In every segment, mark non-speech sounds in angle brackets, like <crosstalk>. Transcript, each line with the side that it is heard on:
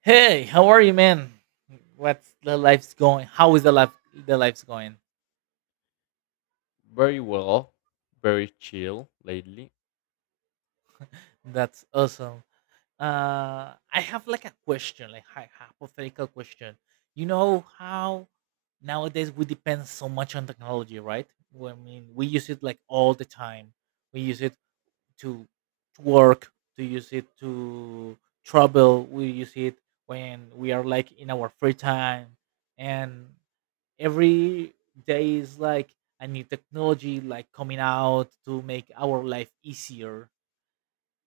right: Hey, how are you, man? What's the life's going? How is the life? The life's going.
left: Very well, very chill lately.
right: That's awesome. I have like a question, like hypothetical question. You know how nowadays we depend so much on technology, right? Well, I mean, we use it like all the time. We use it to to work, to use it to travel. We use it when we are like in our free time, and every day is like a new technology like coming out to make our life easier.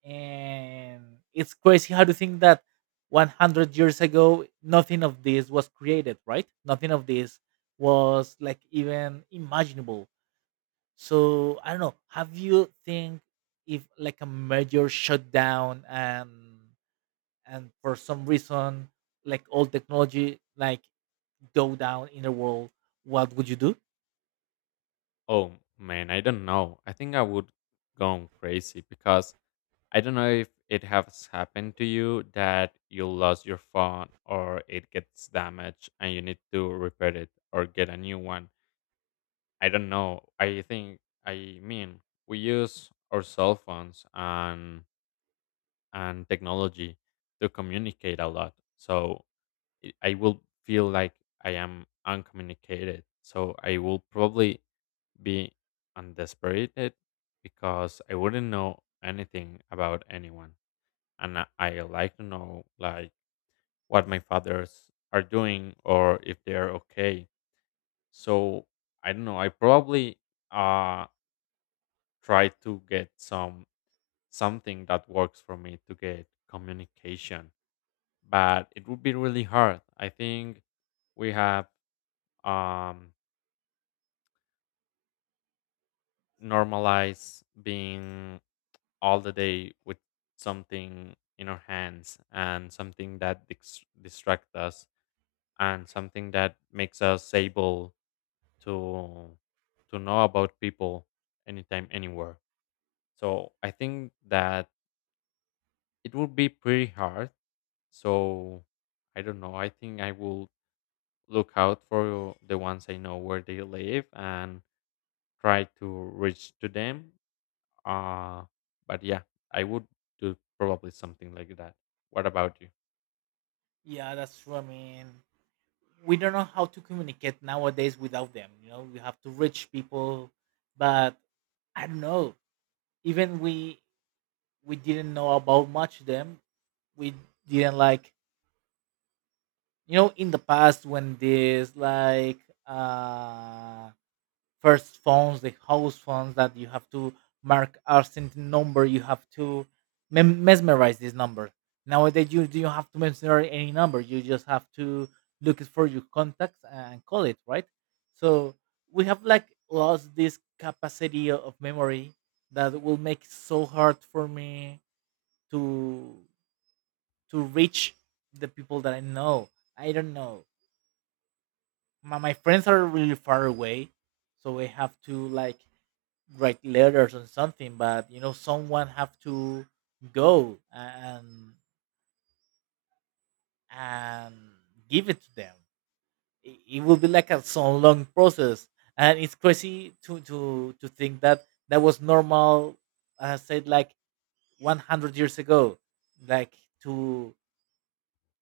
right: And it's crazy how to think that 100 years ago nothing of this was created, right? Nothing of this was like even imaginable. So I don't know, have you think if like a major shutdown and for some reason like all technology like go down in the world, what would you do?
left: Oh man, I don't know. I think I would go crazy because I don't know if it has happened to you that you lost your phone or it gets damaged and you need to repair it or get a new one. I don't know. I think I mean we use our cell phones and technology to communicate a lot. So I will feel like I am uncommunicated. So I will probably be undesperated because I wouldn't know anything about anyone. And I like to know like what my fathers are doing or if they're okay. So I don't know. I probably uh try to get something that works for me to get communication. But it would be really hard. I think we have um normalize being all the day with something in our hands and something that distract us and something that makes us able to know about people anytime anywhere. So I think that it would be pretty hard. So I don't know, I think I will look out for the ones I know where they live and try to reach to them. Uh, but yeah, I would do probably something like that. What about you?
right: Yeah, that's true. I mean, we don't know how to communicate nowadays without them. You know, we have to reach people, but I don't know. Even we didn't know about much them. We didn't like, you know, in the past when this like uh first phones, the house phones that you have to mark a certain number. You have to mesmerize this number. Nowadays, you do not have to mesmerize any number. You just have to look it for your contacts and call it, right? So we have like lost this capacity of memory that will make it so hard for me to to reach the people that I know. I don't know. My friends are really far away, so I have to like write letters or something, but you know someone have to go and give it to them. It will be like a so long process. And it's crazy to think that that was normal. I said like 100 years ago, like to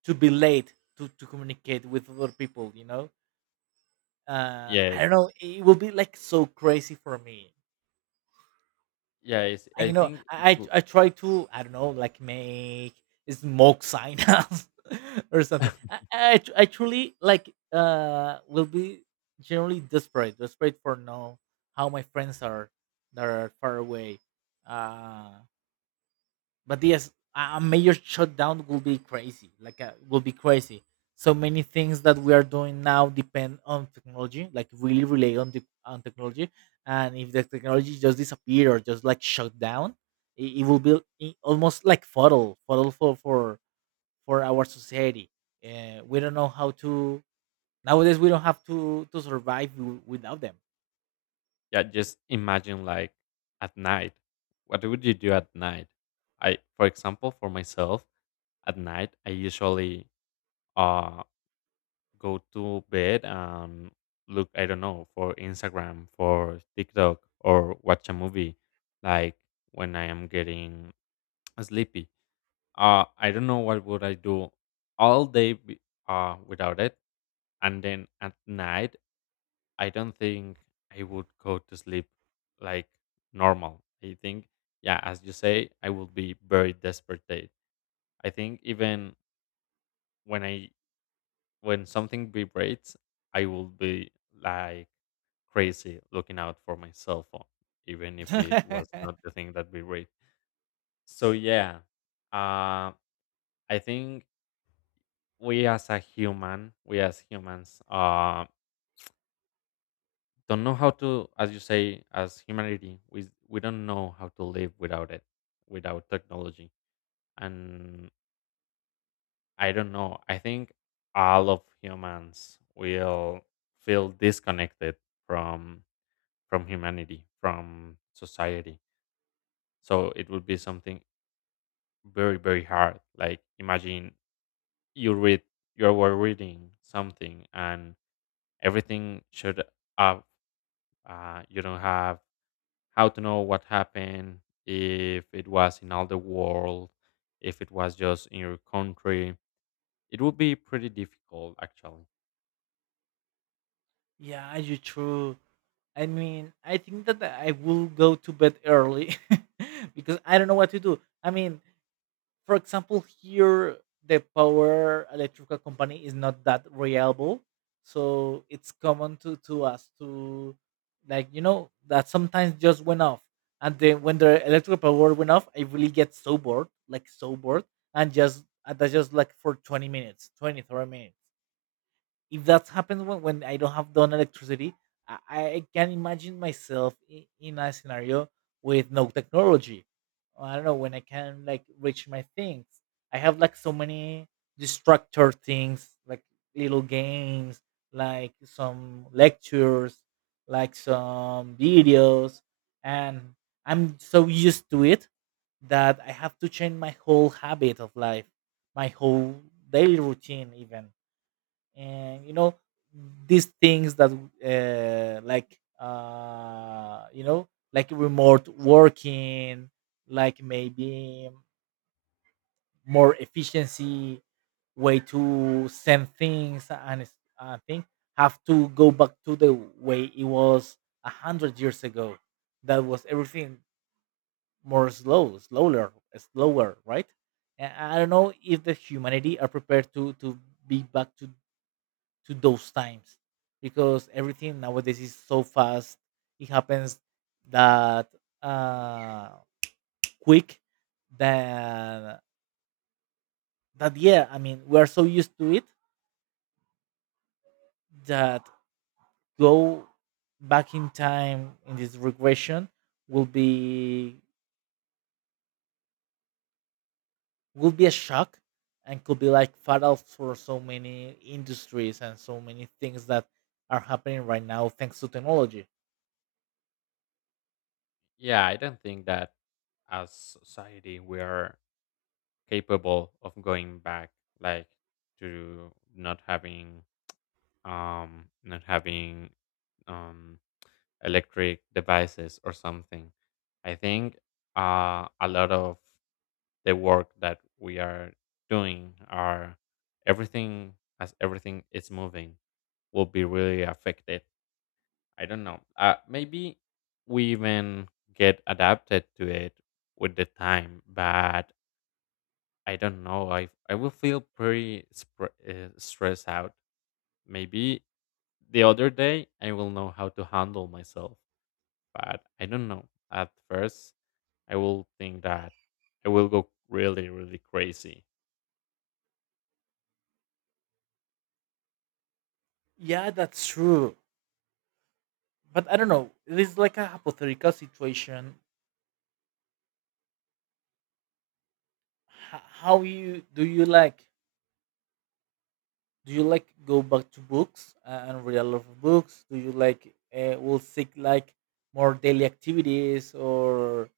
right: to be late to communicate with other people, you know. I
left: Yes.
right: don't know, it will be like so crazy for me.
left: Yeah, it's,
right: And,
left: I
right: you know,
left: think it
right: I I
left: would.
right: I try to, I don't know, like make smoke signals <laughs> or something.
left: <laughs>
right: I truly like will be generally desperate, desperate for know how my friends are that are far away. Uh but yes, a major shutdown will be crazy, like will be crazy. So many things that we are doing now depend on technology, like really rely on the on technology. And if the technology just disappear or just like shut down, it will be almost like fatal for our society. We don't know how to, nowadays we don't have to survive without them.
left: Yeah, just imagine like at night. What would you do at night? I, for example, for myself, at night I usually uh go to bed and look. I don't know, for Instagram, for TikTok, or watch a movie. Like when I am getting <tsk> sleepy. I don't know what would I do all day without it. And then at night, I don't think I would go to sleep like normal. I think, yeah, as you say, I would be very desperate. I think even when I when something vibrates, I will be like crazy looking out for my cell phone, even if it was not
right: <laughs>
left: the thing that vibrates. So yeah, uh, I think we as humans, don't know how to, as you say, as humanity, we don't know how to live without it, without technology. And I don't know. I think all of humans will feel disconnected from humanity, from society. So it would be something very very hard. Like imagine you read you were reading something and everything should uh, you don't have how to know what happened, if it was in all the world, if it was just in your country. It would be pretty difficult, actually.
right: Yeah, you're true. I mean, I think that I will go to bed early <laughs> because I don't know what to do. I mean, for example, here the power electrical company is not that reliable, so it's common to us to, like, you know, that sometimes just went off, and then when the electrical power went off, I really get so bored, like so bored. And just and that's just like for 20 minutes, 20, 30 minutes. If that's happened when I don't have done electricity, I can imagine myself in a scenario with no technology. I don't know when I can like reach my things. I have like so many distractor things, like little games, like some lectures, like some videos, and I'm so used to it that I have to change my whole habit of life, my whole daily routine even. And you know these things that you know, like remote working, like maybe more efficiency way to send things and thing have to go back to the way it was 100 years ago. That was everything more slower, slower, right? And I don't know if the humanity are prepared to be back to those times because everything nowadays is so fast. It happens that uh, quick that that yeah. I mean, we are so used to it that go back in time in this regression will be will be a shock. And could be like fatal for so many industries and so many things that are happening right now thanks to technology.
left: Yeah, I don't think that as society we are capable of going back, like to not having not having um electric devices or something. I think a lot of the work that we are doing are everything as everything is moving will be really affected. I don't know, maybe we even get adapted to it with the time, but I don't know, I will feel pretty stressed out. Maybe the other day I will know how to handle myself, but I don't know, at first I will think that I will go really, really crazy.
right: Yeah, that's true. But I don't know. It is like a hypothetical situation. H- how you do you like? Do you like go back to books and read a lot of books? Do you like will seek like more daily activities or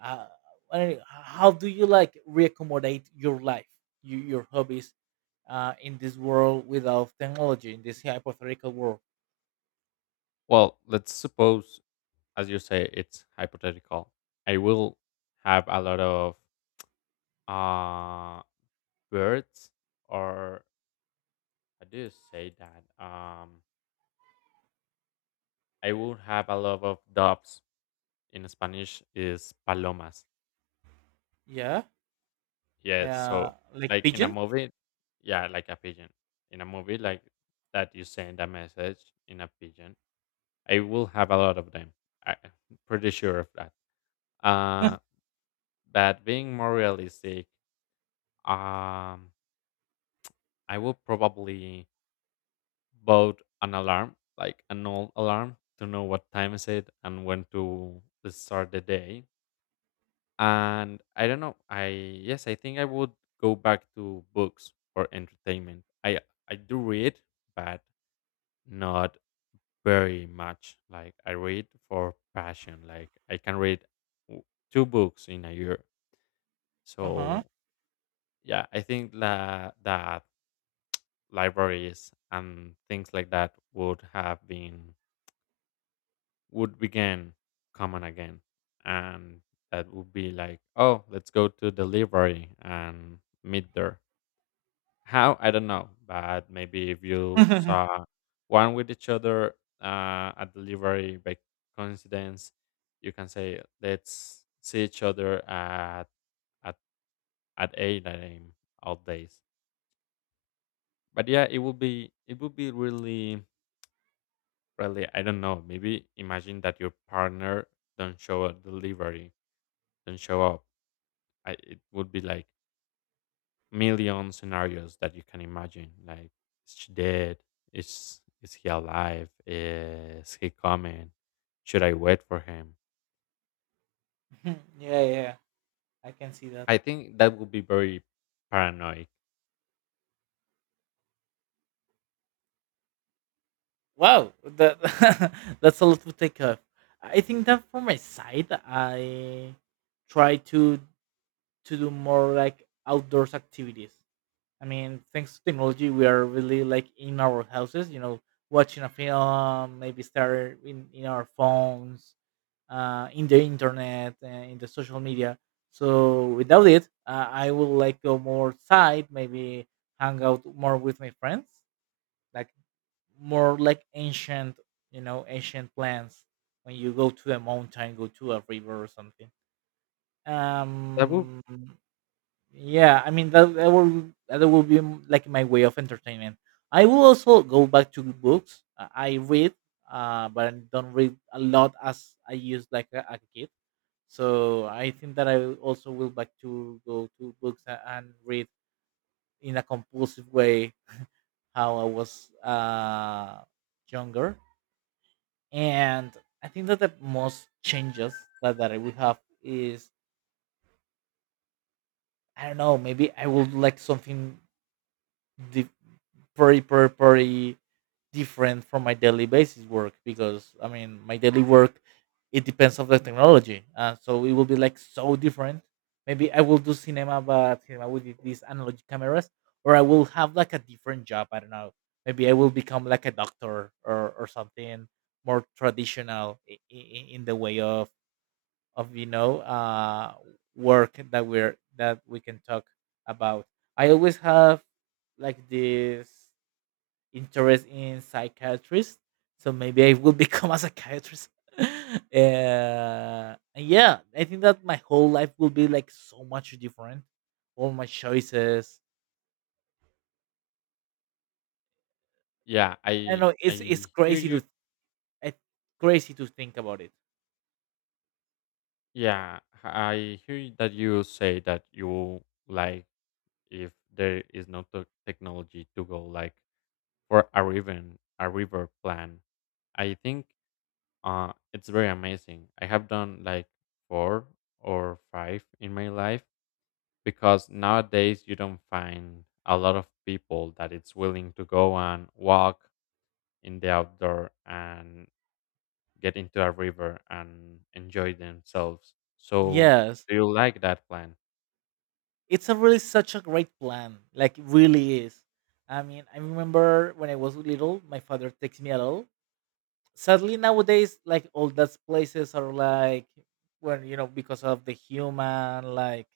right: uh, I don't know, how do you like reaccommodate your life, you, your hobbies, in this world without technology in this hypothetical world?
left: Well, let's suppose, as you say, it's hypothetical. I will have a lot of uh, birds, or how do you say that? I will have a lot of doves. In Spanish, is palomas.
right: Yeah,
left: Yeah. So,
right: like
left: like in a
right: pigeon.
left: movie, yeah, like a pigeon. In a movie, like that, you send a message in a pigeon. I will have a lot of them. Am pretty sure of that. Uh,
right: <laughs>
left: but being more realistic, um, I will probably bought an alarm, like an old alarm, to know what time is it and when to start the day. And I don't know. I Yes, I think I would go back to books for entertainment. I do read, but not very much. Like I read for passion. Like I can read w- two books in a year.
right: Uh huh.
left: So yeah, I think that libraries and things like that would have been would begin common again, and that would be like, oh, let's go to delivery and meet there, how I don't know, but maybe if
right: <laughs>
left: you
right: yeah,
left: saw one with each other, at delivery by coincidence, you can say let's see each other at at, at 8 a.m. all days. But yeah, it would be, it would be really really, I don't know, maybe imagine that your partner don't show a delivery don't show up. It would be like million scenarios that you can imagine. Like, is she dead? Is he alive? Is he coming? Should I wait for him?
right: yeah, I can see that.
left: I think that would be very paranoid.
right: Wow, that <laughs> that's a lot to take off. I think that for my side, I try to do more like outdoors activities. I mean, thanks to technology, we are really like in our houses, you know, watching a film, maybe start in our phones, in the internet, in the social media. So without it, I will like go more outside, maybe hang out more with my friends, like more like ancient, you know, ancient plants when you go to a mountain, go to a river or something.
left: That would,
right: Um, yeah, I mean that will be like my way of entertainment. I will also go back to books. I read, but I don't read a lot as I used like a kid. So I think that also will back to go to books and read in a compulsive way how I was younger. And I think that the most changes that I would have is I don't know, maybe I would like something di- very, very, very different from my daily basis work because I mean my daily work it depends on the technology. So it will be like so different. Maybe I will do cinema but cinema with these analog cameras or I will have like a different job. I don't know. Maybe I will become like a doctor or something more traditional in, in the way of you know work that we're that we can talk about. I always have like this interest in psychiatrists, so maybe I will <laughs> become a psychiatrist. <laughs> uh, and yeah, I think that my whole life will be like so much different. All my choices.
left: yeah.
right: I don't
left: I
right: know. It's
left: I hear
right: crazy
left: you.
right: to it's crazy to think about it.
left: Yeah, I hear you that you say that you like, if there is no technology, to go like for a river plan. I think it's very amazing. I have done like four or five in my life, because nowadays you don't find a lot of people that it's willing to go and walk in the outdoor and get into a river and enjoy themselves. So
right: Yes.
left: do you like that plan?
right: It's a really such a great plan. Like it really is. I mean, I remember when I was little, my father takes me at all. Sadly, nowadays, like all those places are like, well, you know, because of the human like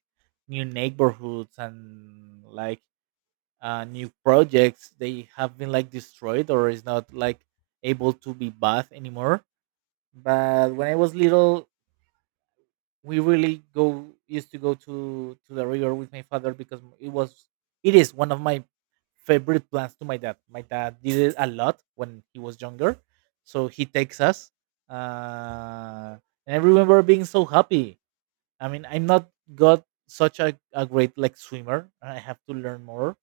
right: new neighborhoods and like new projects, they have been like destroyed or is not like able to be bathed anymore. But when I was little, we really go used to go to the river with my father, because it was, it is one of my favorite plans to my dad. My dad did it a lot when he was younger, so he takes us. uh and I remember being so happy. I mean, I'm not got such a great like swimmer. I have to learn more,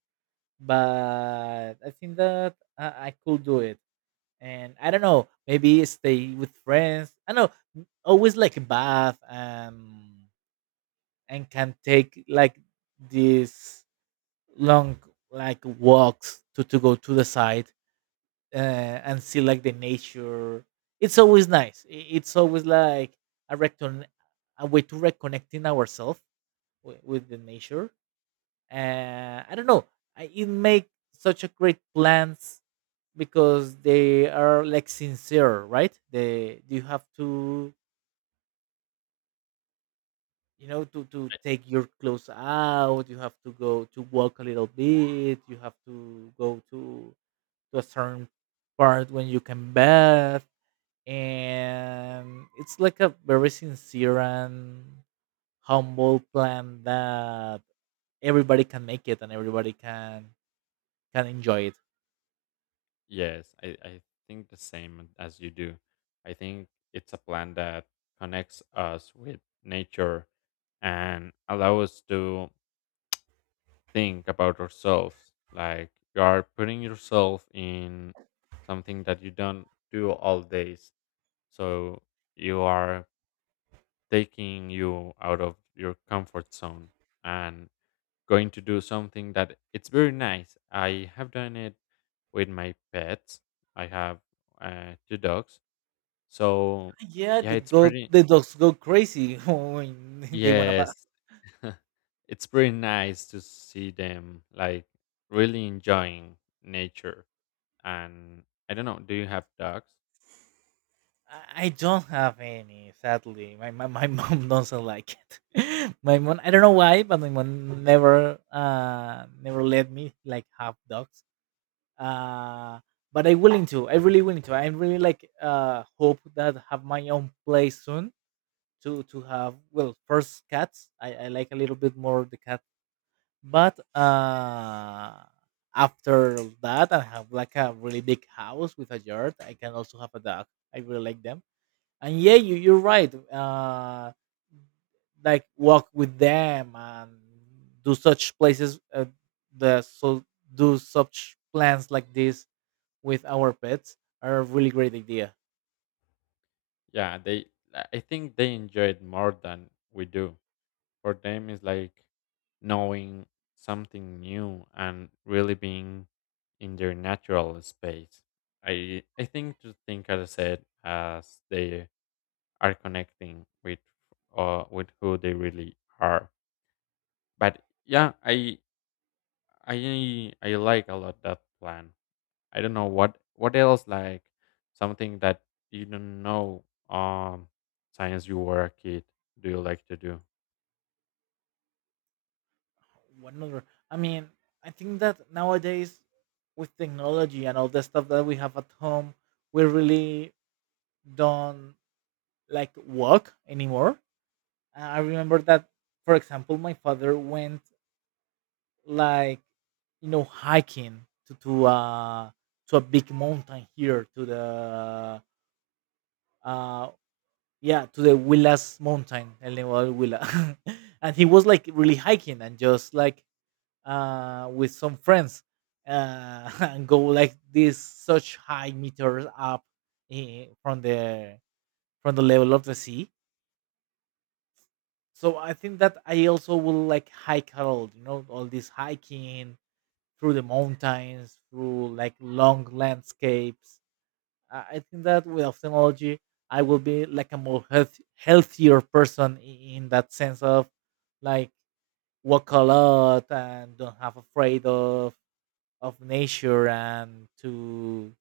right: but I think that I could do it. And I don't know, maybe stay with friends I know always like bath. And can take like these long like walks to go to the side, uh, and see like the nature. It's always nice. It's always like a, recon- a way to reconnecting ourselves with the nature. I don't know. It make such a great plans because they are like sincere, right? They, you have to, you know, to
left: I-
right: take your clothes out. You have to go to walk a little bit. You have to go to a certain part when you can bath. And it's like a very sincere and humble plan that everybody can make it and everybody can enjoy it.
left: Yes, I think the same as you do. I think it's a plan that connects us with nature and allow us to think about ourselves. Like you are putting yourself in something that you don't do all days. So you are taking you out of your comfort zone and going to do something that it's very nice. I have done it with my pets. I have two dogs. So
right: Yeah,
left: yeah,
right: the
left: it's
right: go
left: pretty.
right: the dogs go crazy <laughs> when they want to.
left: Yes, <laughs> it's pretty nice to see them like really enjoying nature. And I don't know. Do you have dogs?
right: I don't have any, sadly. My <laughs> mom doesn't like it. <laughs> My mom, I don't know why, but my mom never never let me like have dogs. Uh, but I'm willing to. I really willing to. I really like hope that have my own place soon to have, well, first cats. I like a little bit more the cat, but after that I have like a really big house with a yard. I can also have a dog. I really like them, and yeah, you're right. Like walk with them and do such places, the so do such plans like this with our pets are a really great idea.
left: Yeah, they. I think they enjoy it more than we do. For them, it's like knowing something new and really being in their natural space. I think to think, as I said, as they are connecting with who they really are. But yeah, I like a lot that plan. I don't know what else, like something that you don't know um since you were a kid, do you like to do?
right: One other i mean, I think that nowadays, with technology and all the stuff that we have at home, we really don't like walk anymore. I remember that, for example, my father went, like, you know, hiking to a big mountain here to the uh yeah, to the Willas mountain, El Nevado del Huila. <laughs> And he was like really hiking and just like with some friends, <laughs> and go like this such high meters up, eh, from the from the level of the sea. So I think that I also will like hike a lot, you know, all this hiking through the mountains, through like long landscapes. I think that with technology, I will be like a more healthier person in that sense of, like, walk a lot and don't have afraid of nature and to,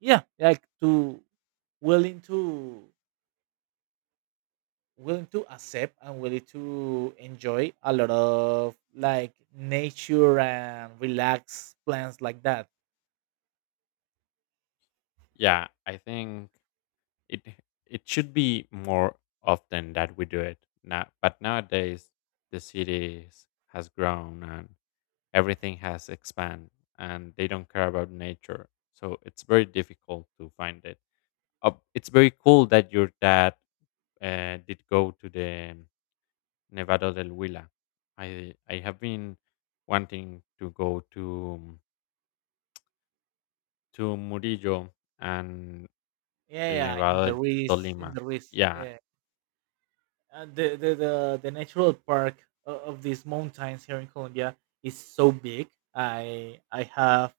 right: yeah, like to willing to willing to accept and willing to enjoy a lot of like nature and relax plans like that.
left: Yeah, I think it it should be more often that we do it now. But nowadays the cities has grown and everything has expanded and they don't care about nature. So it's very difficult to find it. It's very cool that your dad did go to the Nevado del Huila. I have been wanting to go to Murillo and
right: Yeah,
left: El
right: yeah, yeah,
left: Nevado del
right: In
left: Tolima.
right: the Ruiz,
left: Yeah,
right: yeah. And the natural park of these mountains here in Colombia is so big. I I have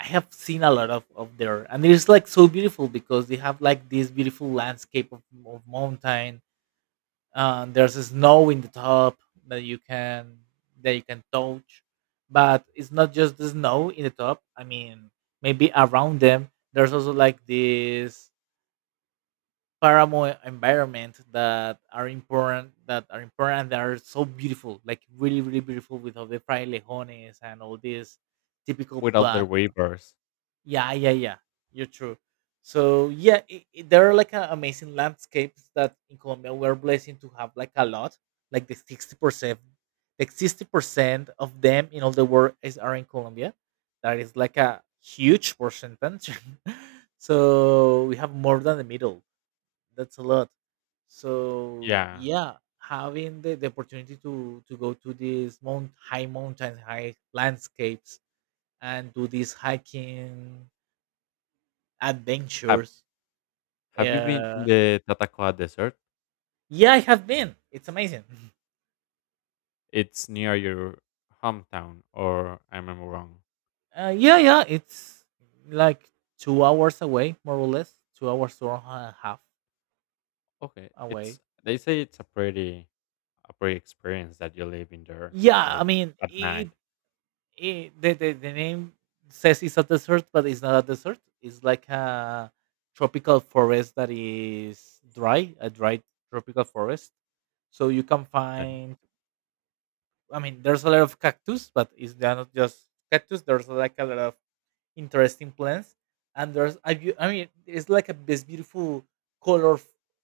right: I have seen a lot of there, and it's like so beautiful because they have like this beautiful landscape of mountain. And there's a snow in the top that you can touch. But it's not just the snow in the top. I mean, maybe around them, there's also like this paramo environment that are important, that are so beautiful, like really, really beautiful, with all the frailejones and all these typical
left: without the
right: plants.
left: rivers.
right: Yeah, yeah, yeah, you're true. So yeah, there are like a, amazing landscapes that in Colombia we're blessed to have like a lot, like the 60%, like 60% of them in all the world is are in Colombia. That is like a huge percentage. <laughs> So we have more than the middle. That's a lot. So
left: Yeah.
right: yeah, having the opportunity to go to these mount high mountains, high landscapes, and do these hiking
left: Have
right: adventures.
left: Have you been in
right: uh
left: the Tatacoa Desert?
right: yeah, I have been. It's amazing.
left: It's near your hometown, or am I wrong?
right: Yeah, yeah, it's like 2 hours away, more or less. 2 hours or a half
left: Okay,
right: away.
left: it's they say it's a pretty experience that you live in there,
right: Yeah, I
left: like
right: mean
left: at
right: it.
left: night.
right: The name says it's a desert, but it's not a desert. It's like a tropical forest that is dry, a dry tropical forest. So you can
left: Okay,
right: find. I mean, there's a lot of cactus, but it's they're not just cactus. There's like a lot of interesting plants, and I mean it's like a this beautiful color,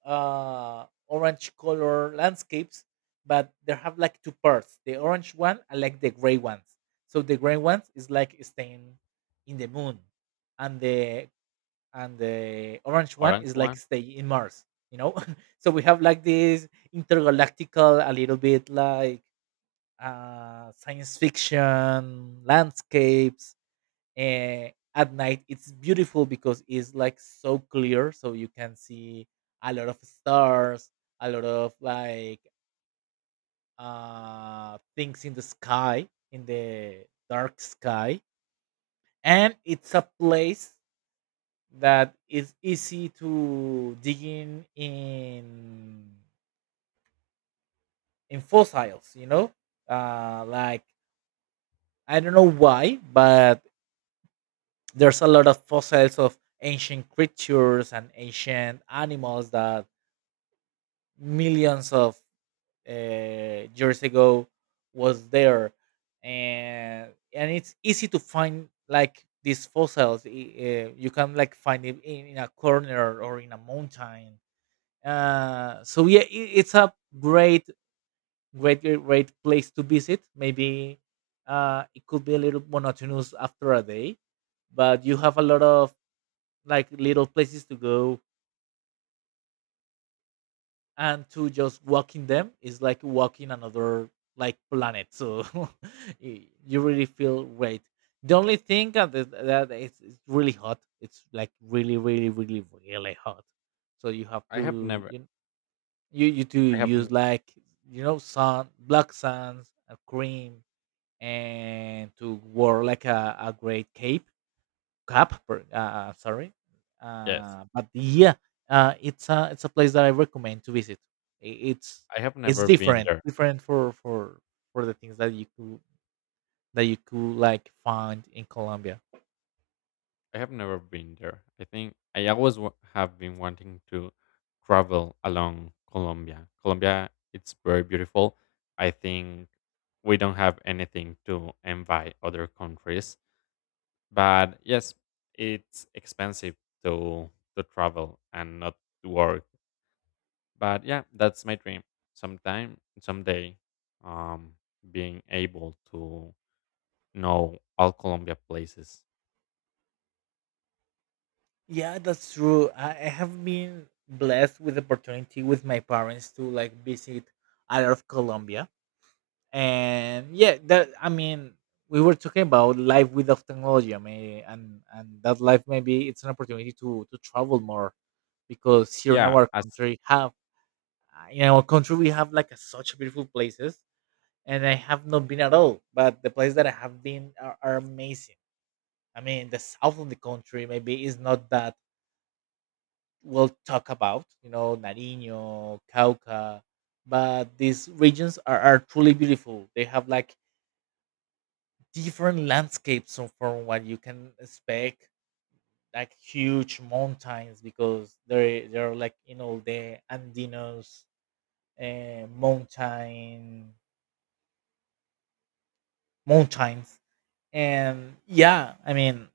right: orange color landscapes. But they have like two parts, the orange one and like the gray ones. So the gray ones is like staying in the moon, and the orange one
left: orange
right: is like
left: one.
right: stay in Mars, you know. <laughs> So we have like this intergalactical, a little bit like, science fiction landscapes. uh, at night it's beautiful because it's like so clear, so you can see a lot of stars, a lot of like things in the sky, in the dark sky. And it's a place that is easy to dig in fossils, you know. Like, I don't know why, but there's a lot of fossils of ancient creatures and ancient animals that millions of, years ago, was there. And it's easy to find like these fossils. You can like find it in a corner or in a mountain. So yeah, it, it's a great great place to visit. Maybe, it could be a little monotonous after a day, but you have a lot of like little places to go, and to just walking them is like walking another, like, planet. So <laughs> you really feel great. The only thing that, that it's really hot. It's like really, really, really, really hot. So you have
left: I have
right: to
left: never.
right: you, you to
left: I haven't.
right: use, like, you know, sun black suns a cream, and to wear like a great cape. Cap, sorry.
left: Yes.
right: But yeah, it's a place that I recommend to visit. I- It's
left: I have
right: it's
left: never been
right: different,
left: there.
right: different for the things that you could like find in Colombia.
left: I have never been there. I think I always have been wanting to travel along Colombia. Colombia, it's very beautiful. I think we don't have anything to envy other countries. But yes, it's expensive to travel and not to work. But yeah, that's my dream. Sometime, someday, um, being able to know all Colombia places.
right: Yeah, that's true. I have been blessed with the opportunity with my parents to like visit a lot of Colombia. And yeah, that, I mean, we were talking about life without technology. I mean, and that life maybe it's an opportunity to travel more, because here in
left: Yeah,
right: our
left: as
right: country have in our country we have like a, such beautiful places. And I have not been at all, but the places that I have been are amazing. I mean, the south of the country maybe is not that well talked about, you know, Nariño, Cauca. But these regions are truly beautiful. They have like different landscapes, so from what you can expect, like huge mountains, because they're like, you know, the Andinos uh, mountain mountains. And yeah, I mean,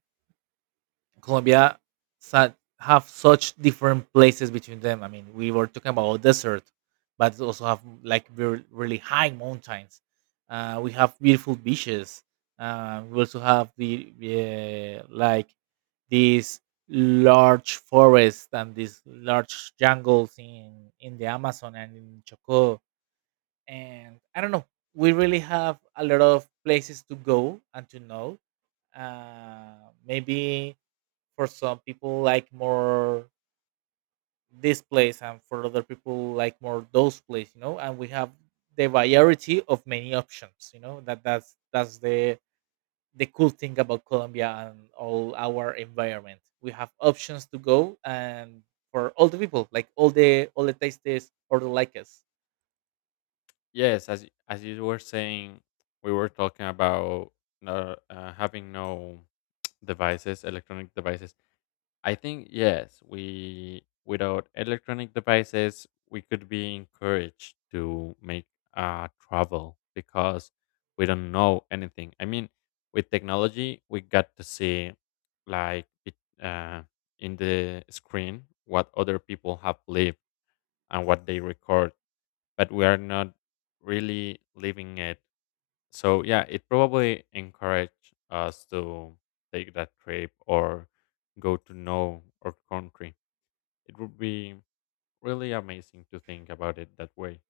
right: Colombia sa- have such different places between them. I mean, we were talking about desert, but also have like really high mountains. We have beautiful beaches. We also have the like these large forests and these large jungles in the Amazon and in Choco. And I don't know, we really have a lot of places to go and to know. Maybe for some people like more this place, and for other people like more those place, you know. And we have the variety of many options, you know. That that's the cool thing about Colombia, and all our environment we have options to go and for all the people, like all the tastes or the likes.
left: Yes, as as you were saying, we were talking about no, having no <tsk> devices, electronic devices. I think yes, we without electronic devices, we could be encouraged to make travel, because we don't know anything. I mean, with technology, we got to see like it, uh, in the screen what other people have lived and what they record, but we are not really living it. So yeah, it probably encouraged us to take that trip or go to know our country. It would be really amazing to think about it that way.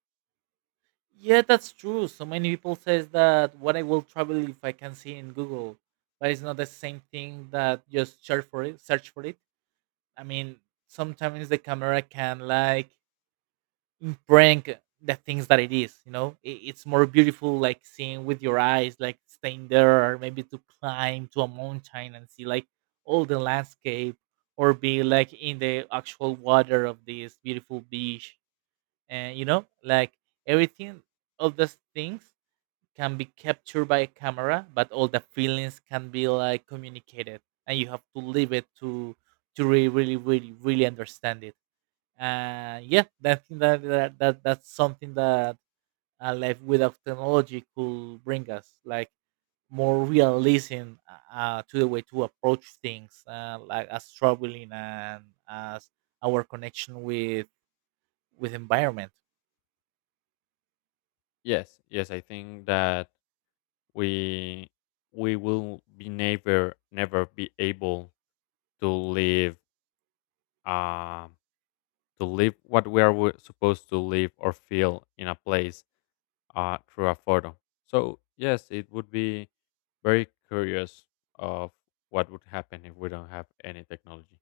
right: Yeah, that's true. So many people says that, what, I will travel if I can see in Google. But it's not the same thing that just search for it. I mean, sometimes the camera can like bring the things that it is. You know, it's more beautiful like seeing with your eyes, like staying there, or maybe to climb to a mountain and see like all the landscape, or be like in the actual water of this beautiful beach. And you know, like everything of those things can be captured by a camera, but all the feelings can be like communicated, and you have to live it to really, really, really, really understand it. And yeah, that's something that a life without technology could bring us, like, more realism, to the way to approach things, like as traveling and as our connection with environment.
left: Yes, yes, I think that we we will be never never be able to live um to live what we are supposed to live or feel in a place through a photo. So yes, it would be very curious of what would happen if we don't have any technology.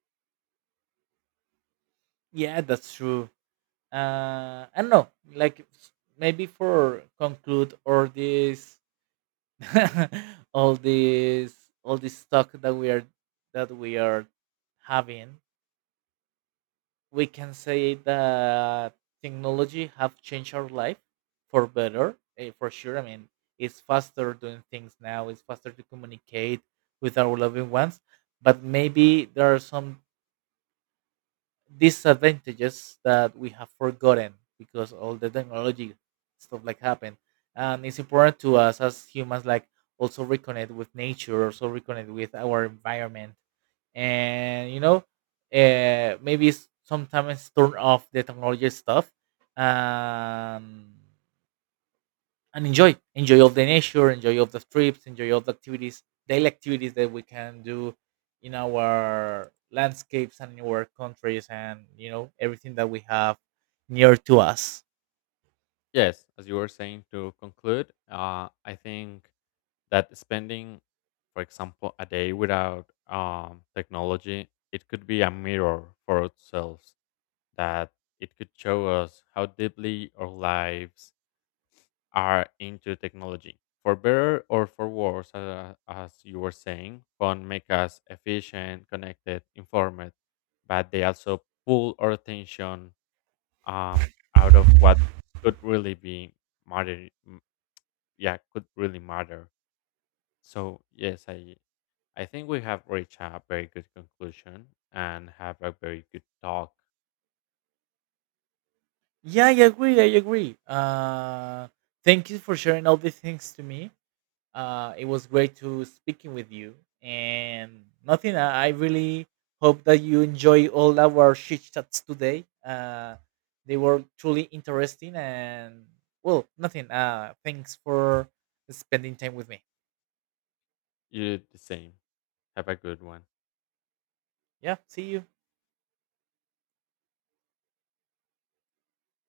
right: Yeah, that's true. I don't know, like maybe for conclude all this, <laughs> all this, all this talk that we are having. We can say that technology have changed our life for better, for sure. I mean, it's faster doing things now. It's faster to communicate with our loving ones. But maybe there are some disadvantages that we have forgotten, because all the technology stuff like happened. And it's important to us as humans, like, also reconnect with nature, also reconnect with our environment. And you know, maybe sometimes turn off the technology stuff, um and enjoy of the nature, enjoy of the trips, enjoy of the activities, daily activities that we can do in our landscapes and in our countries. And you know, everything that we have near to us.
left: Yes, as you were saying to conclude, I think that spending, for example, a day without technology, it could be a mirror for ourselves that it could show us how deeply our lives are into technology. For better or for worse, as you were saying, phone make us efficient, connected, informed, but they also pull our attention um, out of what could really be matter. Yeah, could really matter. So yes, I think we have reached a very good conclusion and have a very good talk.
right: Yeah, I agree, I agree. Thank you for sharing all these things to me. It was great to speaking with you, and nothing. I really hope that you enjoy all our chit chats today. They were truly interesting, and well, nothing. Thanks for spending time with me.
left: You did the same. Have a good one.
right: Yeah, see you.